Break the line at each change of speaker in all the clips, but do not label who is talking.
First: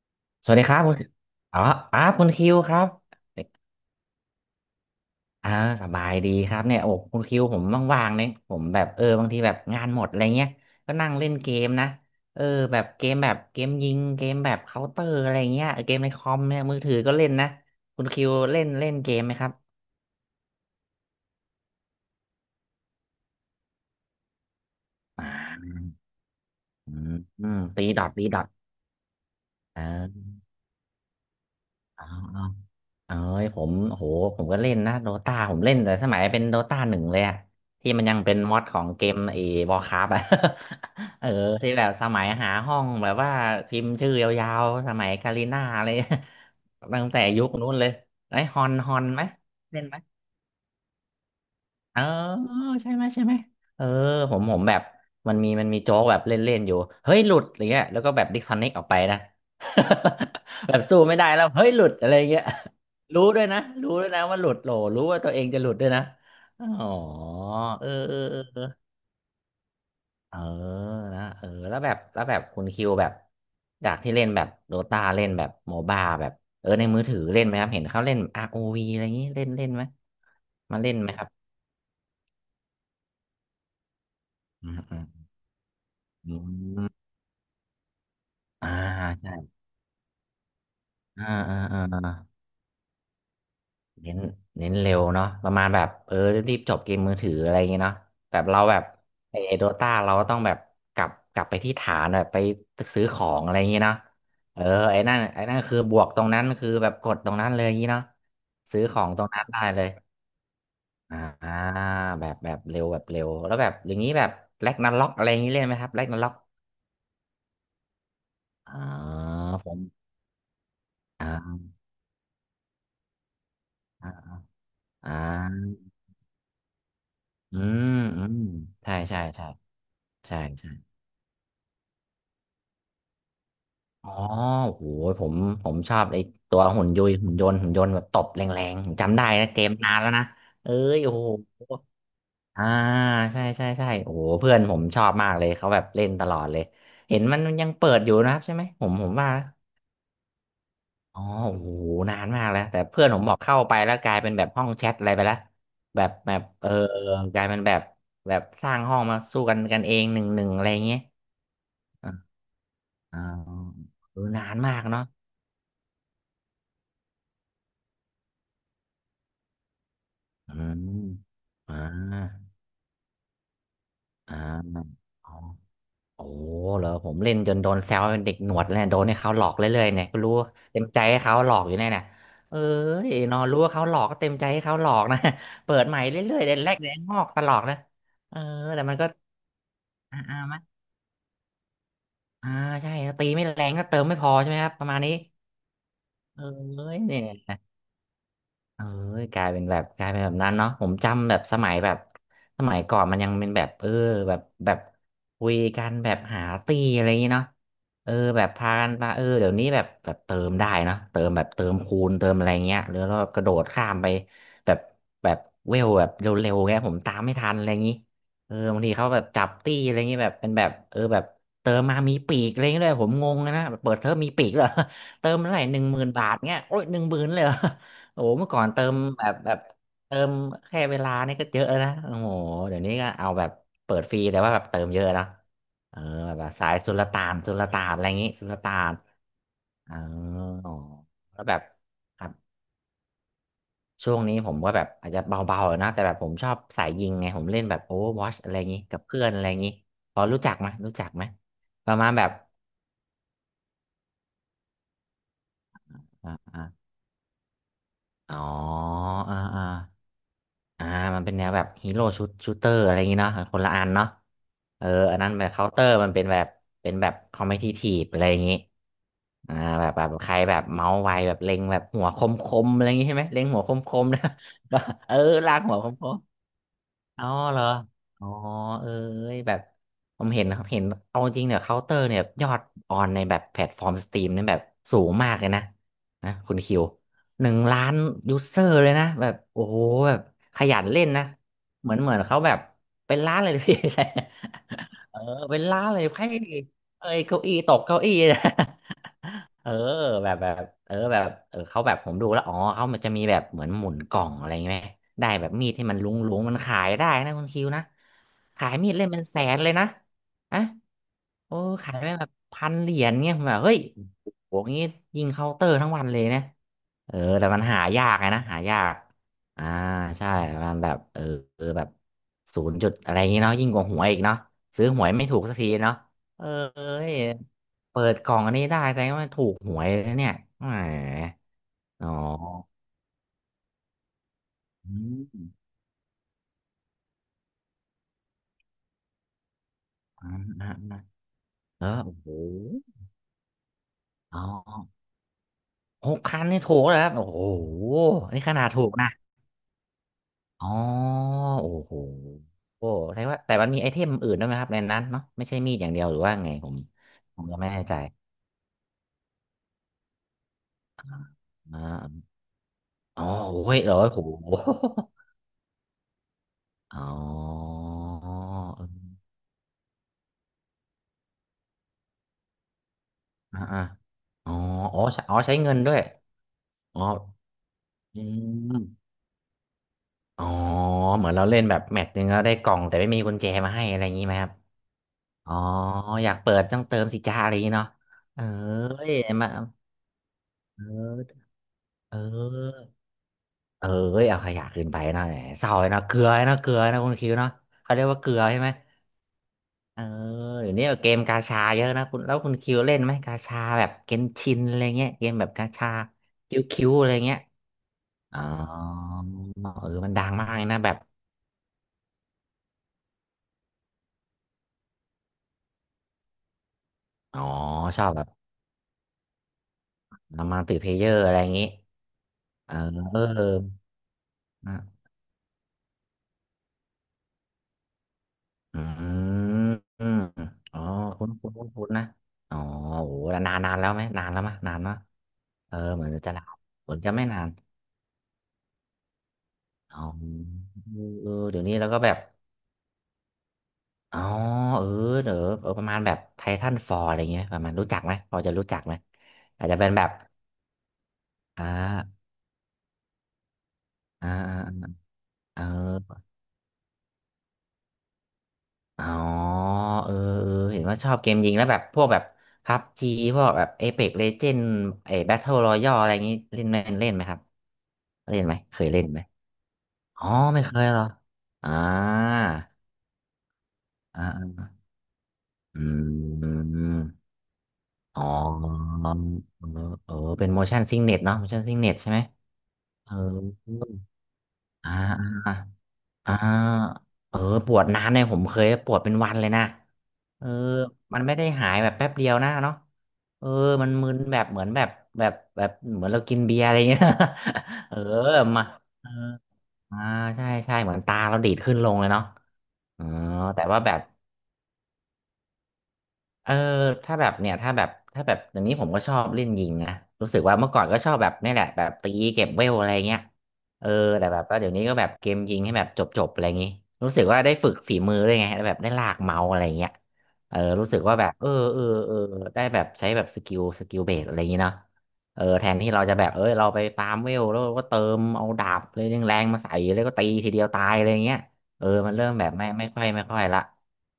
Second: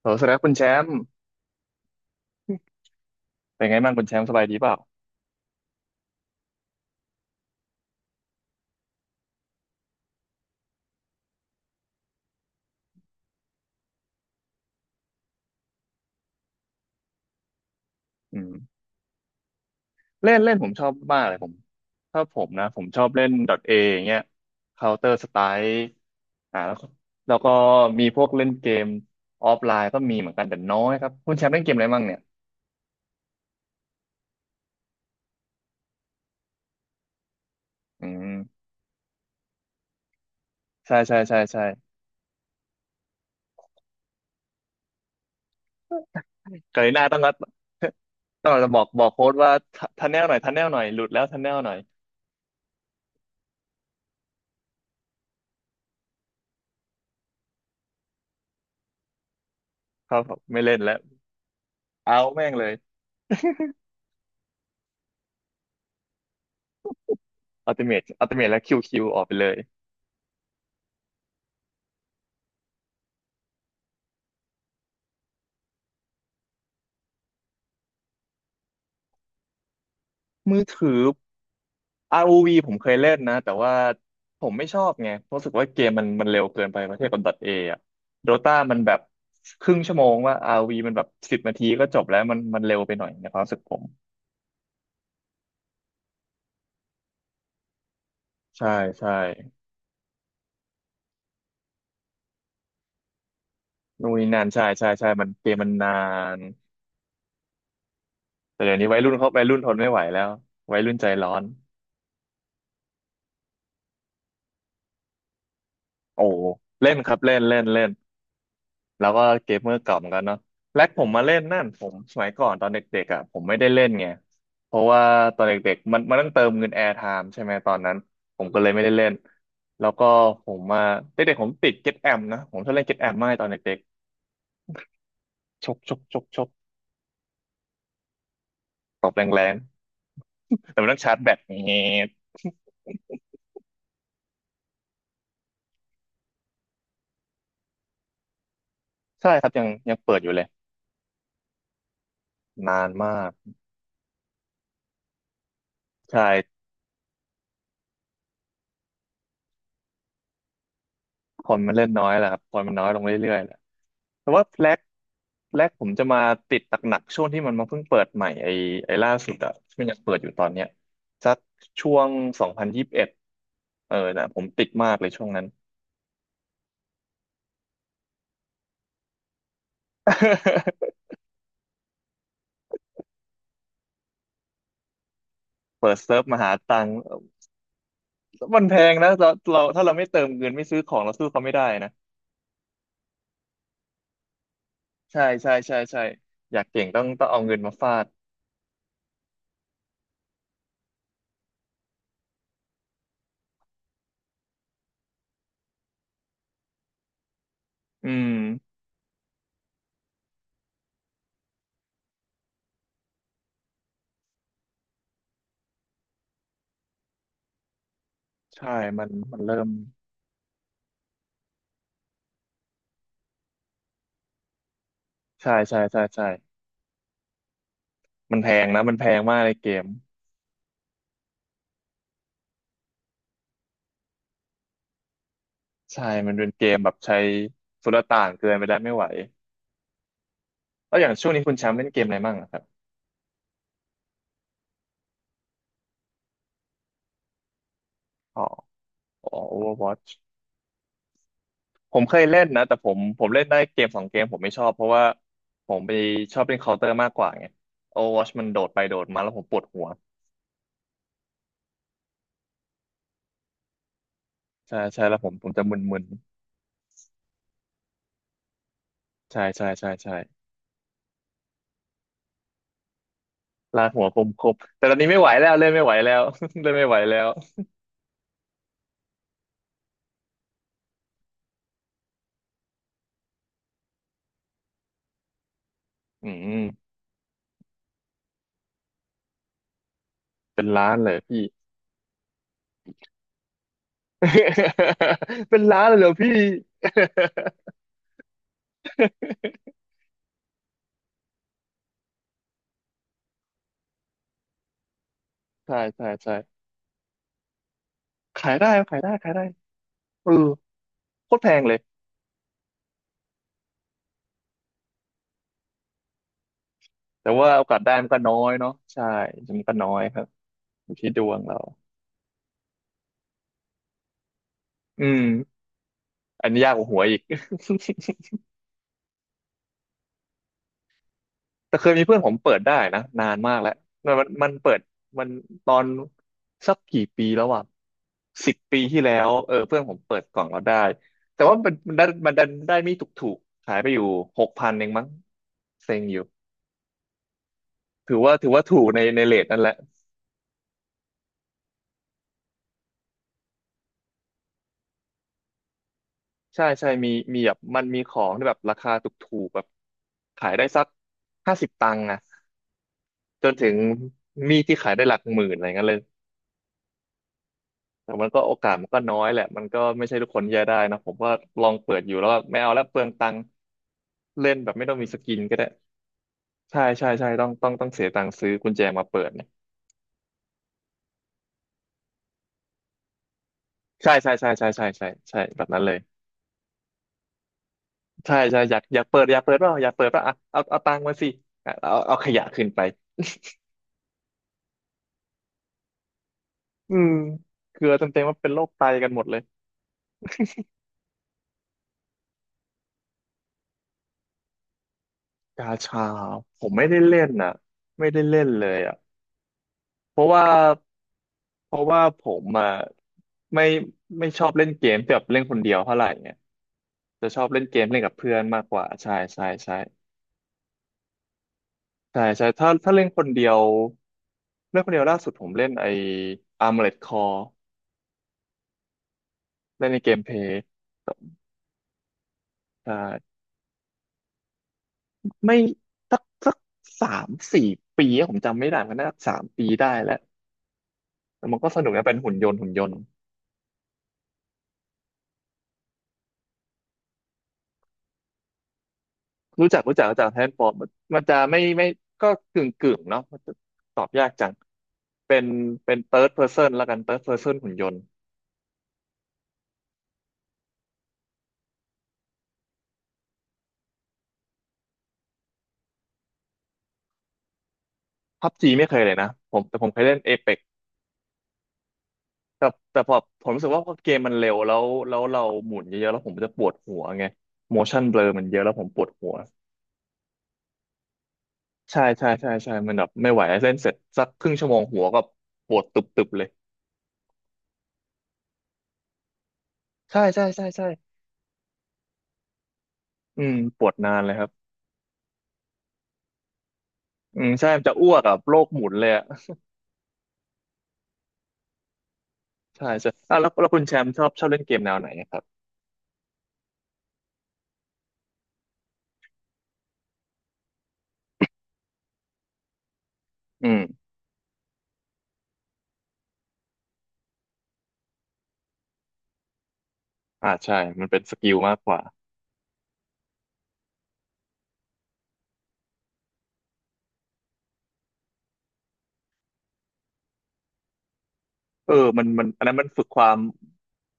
โหสวัสดีครับ
ส
คุณ
วัส
แช
ดีครับ
ม
คุณ
ป์
อ๋ออ๋อคุณคิวครับ
เป็นไงบ้างคุณแชมป์สบายดีเปล่า
อ่าสบายดีครับเนี่ยโอ้คุณคิวผมว่างๆเนี่ยผมแบบเออบางทีแบบงานหมดอะไรเงี้ยก็นั่งเล่นเกมนะ เออแบบเกมแบบเกมยิงเกมแบบเคาน์เตอร์อะไรเงี้ยเกมในคอมเนี่ยมือถือก็เล่นนะคุณคิว
อืม
เล่นเล่นเกมไหมครับ
เล่นเล่นผมชอบมากเลยผมถ้าผมนะผมชอบเล่น .A อย่างเงี้ย Counter
อา
Strike แล้วก็
ืม
แล้ว
อื
ก็
มตีด
มี
อท
พ
ตี
วก
ดอ
เล่
ท
นเกมออฟไล
เอ
น์ก็มีเห
อ
มือนกันแต่น้อยครับคุณแชมป์เล่นเกมอะไรบ้า
อ๋
ง
อ
เนี่ย
เอ้ยผมโหผมก็เล่นนะโดตาผมเล่นแต่สมัยเป็นโดตาหนึ่งเลยอะที่มั
อื
นยัง
ม
เป็นมอดของเกมเอวอร์คราฟอะ
ใช่ใช่
เออ
ใช่ใช่
ที่แบบสมัยหาห้องแบบว่าพิมพ์ชื่อยาวๆสมัยกาลิน่าเลย
กรี น่า
ตั้ง
ต้อ
แต่
งรัด
ยุคนู้นเลยไอ้
ต้อง
ฮอ
จะ
น
บอก
ฮอ
บ
น
อก
ไห
โค้
ม
ดว่า
เล่นไหม
ทันแนลหน่อยทันแนลหน่อยหลุดแล้วทันแนลหน่อย
เออใช่ไหมใช่ไหมเออผมแบบมันมีโจ๊กแบบเล่นๆอยู่เฮ้ยหลุดอะไรเงี้ยแล้วก็แบบดิสคอนเน c t ออกไปนะ
ครับผมไม่
แบ
เล่น
บ
แล้ว
สู้ไม่ได้แล้วเฮ้ยหลุดอะไร
เอา
เงี้ย
แม่งเลย
รู้ด้วยนะรู้ด้วยนะว่าหลุดโหลรู้ว่าตัวเองจะหลุดด้วยนะอ๋อ
อัลติ
เออ
เมท
เออ
อัลติ
เออ
เมทแล้
เอ
ว
อ
คิวคิวออกไปเลย
เออนะเออแล้วแบบแล้วแบบคุณคิวแบบจากที่เล่นแบบโดตาเล่นแบบโมบ้าแบบเออในมือถือเล่นไหมครับเห็นเขาเล่น ROV อวีอะไรอย่างนี้เล่นเล่นไหม
มือ
มาเล่
ถื
น
อ
ไหมครับ
r u v ผมเคยเล่นนะแต่ว่าผมไม่
อื
ช
ม
อบ
อื
ไง
ม
เพราะรู้สึกว่าเกมมันมัน
อื
เร็วเกินไป
ม
ประเทศกับ .A อะโดต้า
อ่า
มันแบบ
ใช่
ครึ่งชั่วโมงว่า r u v มันแบบ
อ่า
สิบนา
อ่า
ที
อ่า
ก็จบ
อ่า
แล้วมันมันเร็วไปหน่อยในความรู้สึกผม
เน้นเน้นเร็วเนาะประมาณแบบเออรีบๆจบเกมมือถืออะไรอย่างเงี้ยเนาะแบบเรา
ใช่
แบบ
ใช่
ไอโดต้าเราก็ต้องแบบกลับไปที่ฐานแบบไปซื้อของอะไรอย่างเงี้ยเนาะ
นู่นนี่นั่น
เอ
ใช่
อ
ใช่
ไอ้
ใช่
นั่น
มัน
ไอ้
เก
นั่
ม
น
มัน
คือ
นา
บวกตรง
น
นั้นคือแบบกดตรงนั้นเลยอย่างงี้เนาะ
แต่เดี๋ยว
ซื้อ
นี้
ข
วัย
อง
รุ่น
ตร
เขา
ง
วั
นั้
ย
น
รุ่น
ได้
ทน
เล
ไม่
ย
ไหวแล้ววัยรุ่นใจ
อ่
ร้อน
าแบบแบบเร็วแบบเร็วแล้วแบบอย่างนี้แบบแร็กนาร็อกอะไรอย่างนี้เล่นไหมครับแร็กนา
โอ้
ร็อก
เล่นครับเล่นเล่นเล่น
อ่า
แล้วก็เกม
ผ
เมอ
ม
ร์เก่าเหมือนกันเนาะแล็กผมมาเล่น
อ่า
นั่นผมสมัยก่อนตอนเด็กๆอ่ะผมไม่ได้เล่นไงเพราะว่า
อ่
ตอนเด็ก
า
ๆมันมันต้องเติมเงินแอร์ไทม์ใช่ไหม
อื
ตอนนั้
ม
น
อื
ผ
ม
มก็เลยไม่ได้
ใช่
เล่น
ใช่ใช่
แล้วก็
ใช่
ผม
ใช่
มาเด็กๆผมติดเก็ตแอมนะผมชอบเล่นเก็ตแอมมากตอนเด็ก
อ๋อโหผม
ๆ
ผ
ช
ม
กช
ชอ
ก
บ
ช
ไอ้
กชก
ตัวหุ่นยุยหุ่นยนต์หุ่นยนต์แบบตบแรงๆผม
ตบ
จำได้
แร
นะ
ง
เกมนานแล้วนะเอ้
ๆแต่มันต้อ
ย
ง
โอ้
ชาร์จ
โ
แบตเงี้ย
หอ่าใช่ใช่ใช่โอ้โหเพื่อนผมชอบมากเลยเขาแบบเล่นตลอดเลย เห็นมันยังเปิดอยู่นะครับใช่ไหมผมผม
ใช่
ว่า
ครับยังยังเปิดอยู่เลย
อ๋อโอ้โหนานมากแล้ว
นา
แต่
น
เพื่อน
มา
ผม
ก
บอกเข้าไปแล้วกลายเป็นแบบห้องแชทอะไรไปแล้ว แบบแบบ
ใช่
เออกลายเป็นแบบแบบสร้างห้องมาสู้กันกันเองหนึ่งหนึ่งอะไรอย่างเงี้ย
คนมันเล่นน้อยแหละ
อ่า
ครับคนมันน้อยลง
อ่า
เรื่อยๆแหละ
เออ
แต่
นา
ว่า
น
แร
มา
ก
กเนาะ
แรกผมจะมาติดหนักๆช่วงที่มันมาเพิ่งเปิดใหม่ไอ้ไอ้ล่าสุดอะที่มันยังเปิดอยู่ตอน
อื
เนี้ย
ม
สัก
อ่า
ช่วง2021เออนะ
อ่า
ผมติดมากเลยช่ว
อ๋
ง
อ
นั้น
โอ้เหรอผมเล่นจนโดนแซวเป็นเด็กหนวดเลยโดนให้เขาหลอกเรื่อยๆเนี่ยก็รู้เต็มใจให้เขาหลอกอยู่เนี่ยเนีเอ้ยนอนรู้ว่าเขาหลอกก็เต็มใจให้เขาหลอกนะ เปิ ด
เปิ
ให
ด
ม่
เซิร์ฟ
เรื่อ
มา
ยๆ
หา
เด็แร
ตั
ก
ง
เด็
ค์
งอกตลอดนะเออ
มันแพ
แต่มั
ง
นก็
นะเราเราถ้าเราไม่เติมเงิน
มั้ย
ไม่ซื้อของเราสู้เขาไม่ได้นะ
อ่าใช่ตีไม่แรงก็เติมไม่พอใช่ไหมครับประมาณนี้
ใช่ใช่ใช่ใช่
เอ
อยากเก่ง
้ย
ต้อง
เนี่
ต้องเอาเงิ
ย
นมาฟาด
เออกลายเป็นแบบกลายเป็นแบบนั้นเนาะผมจำแบบสมัยแบบสมัยก่อนมันยังเป็นแบบเออแบบแบบคุยกันแบบหาตีอะไรอย่างงี้เนาะ
อื
เออ
ม
แบบพากันมาเออเดี๋ยวนี้แบบแบบเติมได้เนาะเติมแบบเติมคูณเติมอะไรเงี้ยหรือเราแบบกระโดดข้ามไปแบบแบบเวลแบบเร็วๆเงี้ยผมตามไม่ทันอะไรอย่างงี้เออ
ใช่
บางที
มั
เขา
น
แบบ
มัน
จับ
เริ่ม
ตีอะไรอย่างงี้แบบเป็นแบบเออแบบเติมมามีปีกอะไรอย่างเงี้ยด้วยผมงงเลยนะแบบเปิดเทอมมีปีกเหรอ เติม
ใช่
เท่าไหร่ห
ใช่
นึ่งห
ใช่
มื่น
ใช่
บาทเงี้ยโอ้ยหนึ่งหมื่นเลยเหรอ โอ้โห
มัน
เมื่
แพ
อก่อ
ง
น
นะ
เติ
มั
ม
นแพง
แบบ
มากใน
แบบ
เกม
เติมแค่เวลานี่ก็เยอะแล้วนะโอ้โหเดี๋ยวนี้ก็เอาแบบเปิดฟรีแต่ว่าแบบเติมเยอะเนอะเออ
ใช่มั
แบ
น
บ
เป็
ว่า
นเก
สาย
มแบ
สุ
บ
ล
ใช้
ต่านสุลต่า
สุ
น
ล
อะไรอย่าง
ต่า
งี้
น
สุ
เกิน
ล
ไป
ต่า
แล้วไม่
น
ไหว
อ๋อ
แล้วอย่างช่วง
แล้
นี้
ว
คุ
แบ
ณ
บ
แชมป์เล่นเกมอะไร
ครั
บ้า
บ
งอะครับ
ช่วงนี้ผมก็แบบอาจจะเบาๆนะแต่แบบผมชอบสายยิงไงผมเล่นแบบ Overwatch
อ๋อ
อะไรอย่างงี้กับเพื่อ
อ๋
น
อ
อะไรอย่างงี้
Overwatch
พอรู้จักไหมรู้จักไหมป
ผ
ระ
ม
มาณ
เคย
แบบ
เล่นนะแต่ผมเล่นได้เกมสองเกมผมไม่ชอบ เพราะว่าผมไป
อ
ชอบเล่น
่า
Counter มากกว่าไง
ๆ
Overwatch
อ๋อ
มันโดดไปโดดมาแล้ว
อ่า
ผมปวดหัว
ๆ อ่ามันเป็นแนวแบบฮีโร่ชุดชูเตอร์อะไรอย่างงี้เนาะคนละอันเนาะ
ใช่
เออ
ใช่
อั
แล้ว
น
ผ
นั้น
ม
แบ
ผ
บ
มจะ
เคาน์
ม
เตอร์
ึน
มันเป็นแบบเป็นแบบคอมเพี่ทีฟอะไรอย่างงี้
ๆใช่
อ่า
ใช่
แบ
ใช่
บแบบ
ใช่
ใครแบบเมาส์ไวแบบเล็งแบบหัวคมคมอะไรอย่างงี้ใช่ไหมเล็งหัวคม
ลา
ค
กหั
ม
วค
นะ
มคมแต่ตอน นี้
เออ
ไม่ไหวแล้ว
ลาก
เล่น
หัว
ไม่
ค
ไหวแล้
ม
ว เล่นไม่ไหวแล้
อ๋
ว
อเหรออ๋อเอ้ยแบบผมเห็นนะครับเห็นเอาจริงเนี่ยเคาน์เตอร์เนี่ยยอดออนในแบบแพลตฟอร์มสตรีมเนี่ยแบบสูงมากเลยนะ
อื
นะคุ
ม
ณคิว1,000,000ยูเซอร์เลยนะแบบโอ้โหแบบข
เป็น
ยัน
ล้าน
เล่น
เลย
นะ
พี่
เหมือนเขาแบบเป็นล้านเลย นะพี่ เออ
เป็
เป็
น
น
ล้า
ล้าน
นเลย
เล
เห
ย
รอ
ไพ่
พี่
เอ้ยเก้าอี้ตกเก้าอี้ นะ เออ แบบแบบเออแบบเออเขาแบบผมดูแล้วอ๋อเขามันจะมีแบบเหมือนหมุนกล่องอะไรไหมได้แบบมีด
ใช่
ที่มัน
ใช่
ลุง
ใช่
ลุงมันขายได้นะคุณคิวนะ
ขาย
ขา
ได้
ยมีด
ขาย
เล่ม
ได้
เป็น
ขาย
แส
ได้
นเลยนะ
เออ
อะ
โคตรแพ
โอ้
งเลย
ขายไปแบบพันเหรียญเงี่ยผมแบบเฮ้ยโหงี้ยิงเคาน์เตอร์ทั้งวันเลยนะเออ
แต่
แต่
ว่า
มัน
โอกา
หา
สได้
ยา
มัน
ก
ก็
ไง
น้อ
นะ
ย
หา
เนาะ
ยาก
ใช่มัน
อ่า
ก็น้อยครับ
ใช่มัน
อ
แบ
ยู่
บ
ที่ด
เออ
วงเรา
เออแบบศูนย์จุดอะไรอย่างงี้เนาะยิ่งกว่าหวยอีกเนาะซื้อห
อื
วย
ม
ไม่ถูกสักทีเนาะเออ
อันนี้ยากกว่าหวยอีก
เปิดกล่องอันนี้ได้แสดงว่าถูกหวยแล้วเนี่ยแหม
แต่เคยมี
อ๋
เพื่อนผมเปิด
อ
ได้นะนานมากแล้วมันมันมันเปิด
อื
มัน
ม
ตอนสักกี่ปีแล้วอ่ะ10 ปีที่แล้วเออเพื่อนผมเปิด
อ่า
กล่องเรา
อ่า
ได้แต่ว่ามัน
อ่าเออ
มันได้
โอ้โห
มันดันได้ไม่ถูกถูกขายไปอยู่
อ๋อ
6,000เองมั้งเซ็ง
ห
อ
ก
ยู่
พันนี่ถูกแล้วครับโอ้โห
ถือว่า
นี่
ถือ
ข
ว่า
นาด
ถู
ถู
ก
ก
ใน
นะ
ในเรทนั่นแหละ
อ๋อโอ้โหโอ้แสดงว่าแต่มันมีไอเทมอื่นด้วยไหมครับในนั้นเนาะไม่ใช่มีดอย่างเดียวหรือว่าไง
ใช่
ผม
ใช่มีมี
ผม
แบ
ก็
บ
ไม่แน่
มัน
ใจ
มีของที่แบบราคาถูกๆแบบขายได้สักห้าสิบ
อ่
ตังค์อะ
าอ๋อ
จน
โอ้
ถึง
ยเหรอโอ้โห
มีดที่ขายได้หลักหมื่นอะไรเงี้ยเลย
อ๋อ
แต่มันก็โอกาสมันก็น้อยแหละมันก็ไม่ใช่ทุกคนจะได้นะผมก็ลองเปิดอยู่แล้วก็ไม่เอาแล้วเปลืองตังค์
อ่าอ่าอ๋
เล่
อ
นแบบไม่ต้อ
อ๋
ง
อ
มีส
ใช้
กิ
อ๋อ
น
ใช้
ก็ได้
เงินด้วย
ใช่
อ๋อ
ใช่ใช่ต้องต้องเสีย
อื
ตังค์ซื้อกุญแจ
ม
มาเปิดเนี่ย
อ๋อเหมือนเราเล่นแบบแมตช์หนึงแล้วได้กล่องแต่ไม่มีกุญแจมาให้อะไรอ
ใช่
ย่างนี้
ใช่
ไหมค
ใช่
รับ
ใช่ใช่ใช่ใช่
อ๋อ
แบบนั้นเลย
อยากเปิดต้องเติมสิจ้าอะไรอย่างนี้เนาะ
ใช่
เอ้
ใช่อยากอยาก
ย
เปิดอยาก
มา
เปิดเปล่าอยากเปิดเปล่าอ่ะเอาเอา
เอ
ตังค์มา
อ
สิอ่ะเอา
เอ
เอาขยะขึ้นไป
อเอ้ยเอาขยะขึ้นไปเนาะแหมเศร้าเลยเนาะเกลือเนาะเกลือ
อื
นะ
ม
คุณคิวเนาะ
เกลือ
เขาเรียกว่า
เต็ม
เก
ๆ
ลื
ว่า
อ
เป็นโร
ใช่ไห
ค
ม
ไตกันหมดเลย
เออเดี๋ยวนี้เกมกาชาเยอะนะคุณแล้วคุณคิวเล่นไหมกาชาแบบเกนชินอะไรเงี้ยเกมแบบกา
กา
ชา
ชา
คิ
ผ
ว
ม
คิ
ไม่
ว
ได้
อะไร
เล่น
เงี้ย
น่ะไม่ได้
อ๋
เล่
อ
นเลยอ่ะ
เออมัน
เพ
ดั
ราะ
ง
ว่า
มากเลยนะแบบ
เพราะว่าผมอ่ะไม่ไม่ชอบเล่นเกมแบบเล่นคนเดียวเท่าไหร่เนี่ยจะช
อ๋อ
อบเล่นเกมเล่
ช
น
อบ
กับ
แบบ
เพื่อนมากกว่าใช่ใช่ใช่
มาติเพลเยอร์อะไรอย่างนี้
ใช่ใช่ถ้าถ้าเล่นค
เออ
นเดียวเล่นคน
นะ
เดียวล่าสุดผมเล่นไอ้ Armored Core
อืม
เล่นในเกมเพลย์
อ๋อคุ้นคุ้นคุ้นคุ้นนะอ๋อ
ใช่
โอ้โหแล้วนานแล้วไหมนานแล้วมะนานมะ
ไม่
เออเหมือน
สัก
จะนา
สั
น
ก
เหมือน
สา
จะไม่
ม
นาน
สี่ปีอะผมจำไม่ได้มันน่าจะ3 ปีได้
อ๋
แล้ว
อเออ
แต่มัน
เดี๋ยว
ก็
นี้
ส
แล้
นุ
ว
ก
ก็
นะ
แบ
เป็น
บ
หุ่นยนต์หุ่นยนต์
อ๋อเออเดี๋ยวเออประมาณแบบไททันฟอร์อะไรเงี้ยประมาณรู้จักไหมพอจะรู้จักไหมอา
รู้
จจะ
จัก
เป็น
รู้
แบ
จัก
บ
รู้จักแฮนด์ฟอร์มมันจะไม่
อ่
ไม่
า
ก็กึ่งกึ่งเนาะมันจะตอบยา
อ่า
กจังเป็น
อ่า
เป็น
เอ
เ h ิ
อ
ร์ดเพ s o เแนละกันเ h ิร์ดเพ s o เ n นหุ่นยนต์
อ๋อเออเออเห็นว่าชอบเกมยิงแล้วแบบพวกแบบพับจีพวกแบบเอเ x กเลเจนด์ไอ้แบทเทิลรอยัลอะไรอย่างงี้เล่นไหมเล่นไหมครับเล่น
พั
ไห
บ
ม
จี
เค
ไม่
ย
เค
เล่
ย
น
เลย
ไหม
นะผมแต่ผมเคยเล่น
อ๋อ
เอ e ปก
ไม่เคยเหรออ่า
แต่แต่พอผมรู้สึกว่าพอเกม
อ่า
มันเร็วแล้วแล้วเราหมุน
อื
เยอะๆแล้วผมจะปวดหัวไง
ม
motion
อ๋
blur มันเยอะแล้วผม
อ
ปวดหัว
เออเออเป็น motion sickness เนาะ motion sickness
ใช่
ใช่ไหม
ใช่ใช่ใช่มันแบ
เอ
บ
อ
ไม่ไหวเล่นเสร็จสักครึ่งชั่วโมง
อ่า
หัวก็ปวดตุบ
อ่า
ๆเลย
เออปวดนานเนี่ยผมเคยปวดเป็นวันเลยนะ
ใช่ใช่
เออ
ใช่ใช่
มันไม่ได้หายแบบแป๊บเดียวนะเนาะ
อื
เออ
มป
มั
ว
น
ด
มึ
นา
น
นเลย
แบ
ค
บ
รับ
เหมือนแบบแบบแบบเหมือนเรากินเบียร์อะไรเงี้ย
อืมใช่มัน จะ
เออ
อ้วกกับโร
มา
คหมุนเล
เอ
ย
อ
อะ
อ่าใช่ใช่เหมือนตาเราดีดขึ้นลงเลยเนาะ
ใช่
อ๋อ
ใช่อ่ะแล้ว
แต่
แล้วคุ
ว่า
ณ
แบ
แช
บ
มป์ชอบชอบเล่นเกมแนวไหนอะครับ
เออถ้าแบบเนี่ยถ้าแบบถ้าแบบเดี๋ยวนี้ผมก็ชอบเล่นยิงนะรู้สึกว่าเมื่อก่อนก็ชอบแบบนี่แหละแบบตีเก็บเวลอะไรเงี้ย
อื
เออ
ม
แต่แบบว่าเดี๋ยวนี้ก็แบบเกมยิงให้แบบจบจบอะไรอย่างงี้รู้สึกว่าได้ฝึกฝีมือด้วยไงได้วแบบได้ลากเมาส์อะไรเงี้ยเออ
ใช่
รู้สึก
มัน
ว่า
เป็น
แบ
ส
บเอ
กิ
อ
ลมาก
เออ
กว่า
เออได้แบบใช้แบบสกิลเบสอะไรอย่างงี้เนาะเออแทนที่เราจะแบบเออเราไปฟาร์มเวลแล้วก็เติมเอาดาบเลยแรงๆมาใส่แล้วก็ตีทีเดียวตายอะไรเงี้ยเออ
เออ
มัน
มั
เริ่
น
ม
มั
แบ
น
บ
อัน
ไม่
นั้นมั
ไม่
น
ค่
ฝึ
อ
ก
ย
ค
ไม่
วาม
ค่อยละ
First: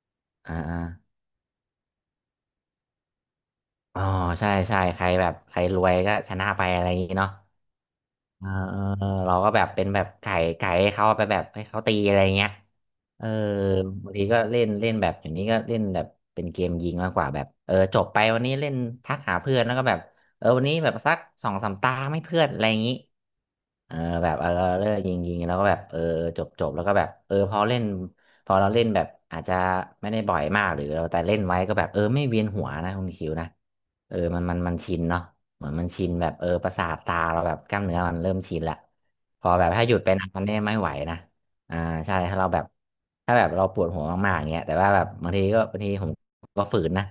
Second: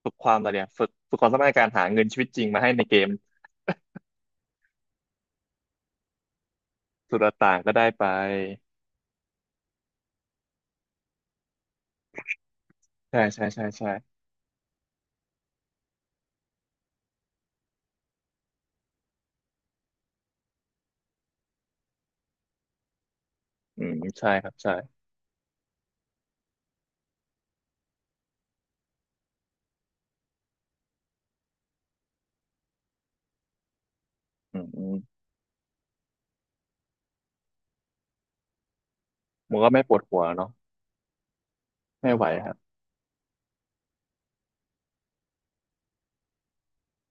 ฝึกความอะไร
อ่
เนี่ยฝึกฝึ
า
กความสามารถในการหาเงินชีวิตจริงมาให้ในเกม
อ๋อใช่ใช่ใครแบบใครรวยก็ชนะไปอะไรอย่างงี้
สุดต
เนาะ
่าง ก็ได้ไป
เออเออเราก็แบบเป็นแบบไก่ไก่ให้เขาไปแบบให้เขาตีอะไรเงี้ย
ใช่
เออ
ใช่ใช่ใช่
บางทีก็เล่นเล่นแบบอย่างนี้ก็เล่นแบบเป็นเกมยิงมากกว่าแบบเออจบไปวันนี้เล่นทักหาเพื่อนแล้วก็แบบเออวันนี้แบบสักสองสามตาไม่เพื่อนอะไรอย่างนี้
อืม
เออแบ
ใช่
บ
ค
เออ
รับใช่
เลิกยิงยิงแล้วก็แบบเออจบจบแล้วก็แบบเออพอเราเล่นแบบอาจจะไม่ได้บ่อยมากหรือเราแต่เล่นไว้ก็แบบเออไม่เวียนหัวนะคุณคิวนะเออมันมั
อื
น
ม
มัน
อืม
ชินเนาะ เหมือนมันชินแบบเออประสาทตาเราแบบกล้ามเนื้อมันเริ่มชินละพอ
มัน
แบ
ก็
บ
ไม่
ถ้า
ป
หยุ
ว
ด
ด
ไป
หัว
นานมัน
เนาะ
เนี่ยไม่ไหวนะอ่า
ไม่
ใช่
ไหว
ถ้า
ค
เรา
รั
แบบ
บ
เราปวดหัวมากๆอย่างเงี้ยแต่ว่าแบบบางทีก็บางทีผมก็ฝืนนะ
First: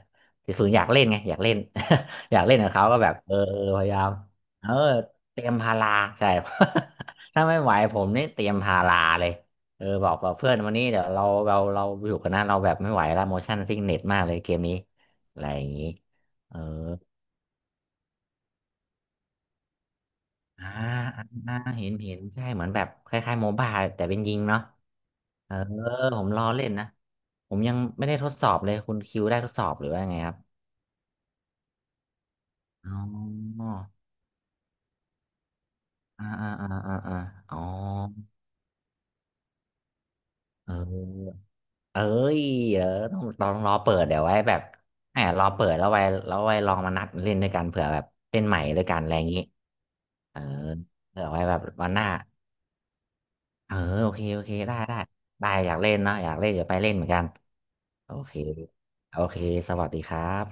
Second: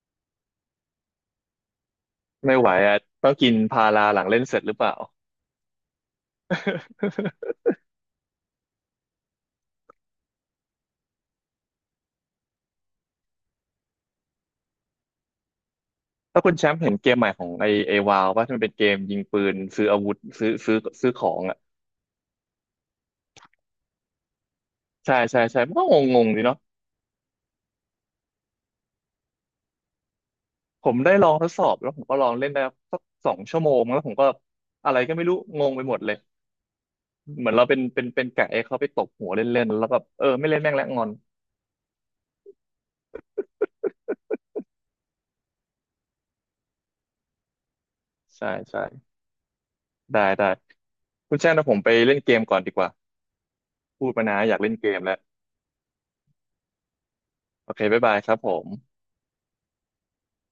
คือฝืนอยากเล่นไงอยากเล่น อยากเล่
ไม่
น
ไห
กั
ว
บเขาก็
อ่ะ
แบบ
ต้
เอ
อง
อ
กิน
เออพ
พา
ยายา
รา
ม
หลังเล่นเสร็จ
เอ
ห
อ
รือเปล่า
เตรียมพาราใช่ ถ้าไม่ ไหวผมนี่เตรียมพาราเลยเออบอกกับเพื่อนวันนี้เดี๋ยวเราอยู่กันนะเราแบบไม่ไหวละโมชั่นซิกเน็ตมากเลยเกมนี้อะไรอย่างนี้
ถ้า คุ
เอ
ณ
อ
แชมป์เห็นเกมใหม่ของไอไอวาวว่ามันเป็นเกมยิงปืนซื้ออาวุธซื้อ
อ่า
ซื้อซื้อข
อ่า
องอ่ะ
เห็นใช่เหมือนแบบคล้ายๆโมบ้าแต่เป็นยิงเนาะ
ใช่ใช่
เออ
ใช่มันก็ง
ผ
ง
ม
ๆ
ร
ดี
อ
เนาะ
เล่นนะผมยังไม่ได้ทดสอบเลยคุณคิวได้ทดสอบหรือว่าไงครับ
ผมได้ลองทดสอบแล้วผมก็ลองเล่นได้
อ๋
สักสองชั่ว
อ
โมงแล้วผมก็อะไรก็ไม่รู้งงไปหมดเลย
อ่าอ่าอ่าอ่าอา
เหมือ
อ๋
น
อ
เราเป็นเป็นเป็นไก่ให้เขาไปตบหัวเล่นๆแล้วแบบเออไม่เล่น
เ
แม่งแล้วงอน
ออเอ้ยเออต้องรอเปิดเดี๋ยวไว้แบบแหมรอเปิดแล้วไว้ลองมานัดเล่นด้วยกันเผื่อแบบเล่น
ใช่
ใหม่
ใช่
ด้วยกันอะไรอย่างนี้
ได้
เออ
ได้
เผื่อ
คุณ
ไว้
แจ้ง
แบบ
นะผม
วั
ไป
นหน้า
เล่นเกมก่อนดีกว่า
เออ
พู
โอ
ด
เค
มานะ
โอ
อ
เค
ยากเล่
ได้
นเก
ได้
มแล้ว
ได้อยากเล่นเนาะอยากเล่นเดี๋ยวไปเล่นเหมือนกัน
โอเคบ๊าย
โอ
บายค
เค
รับผม
โอเค สวัสดีครับ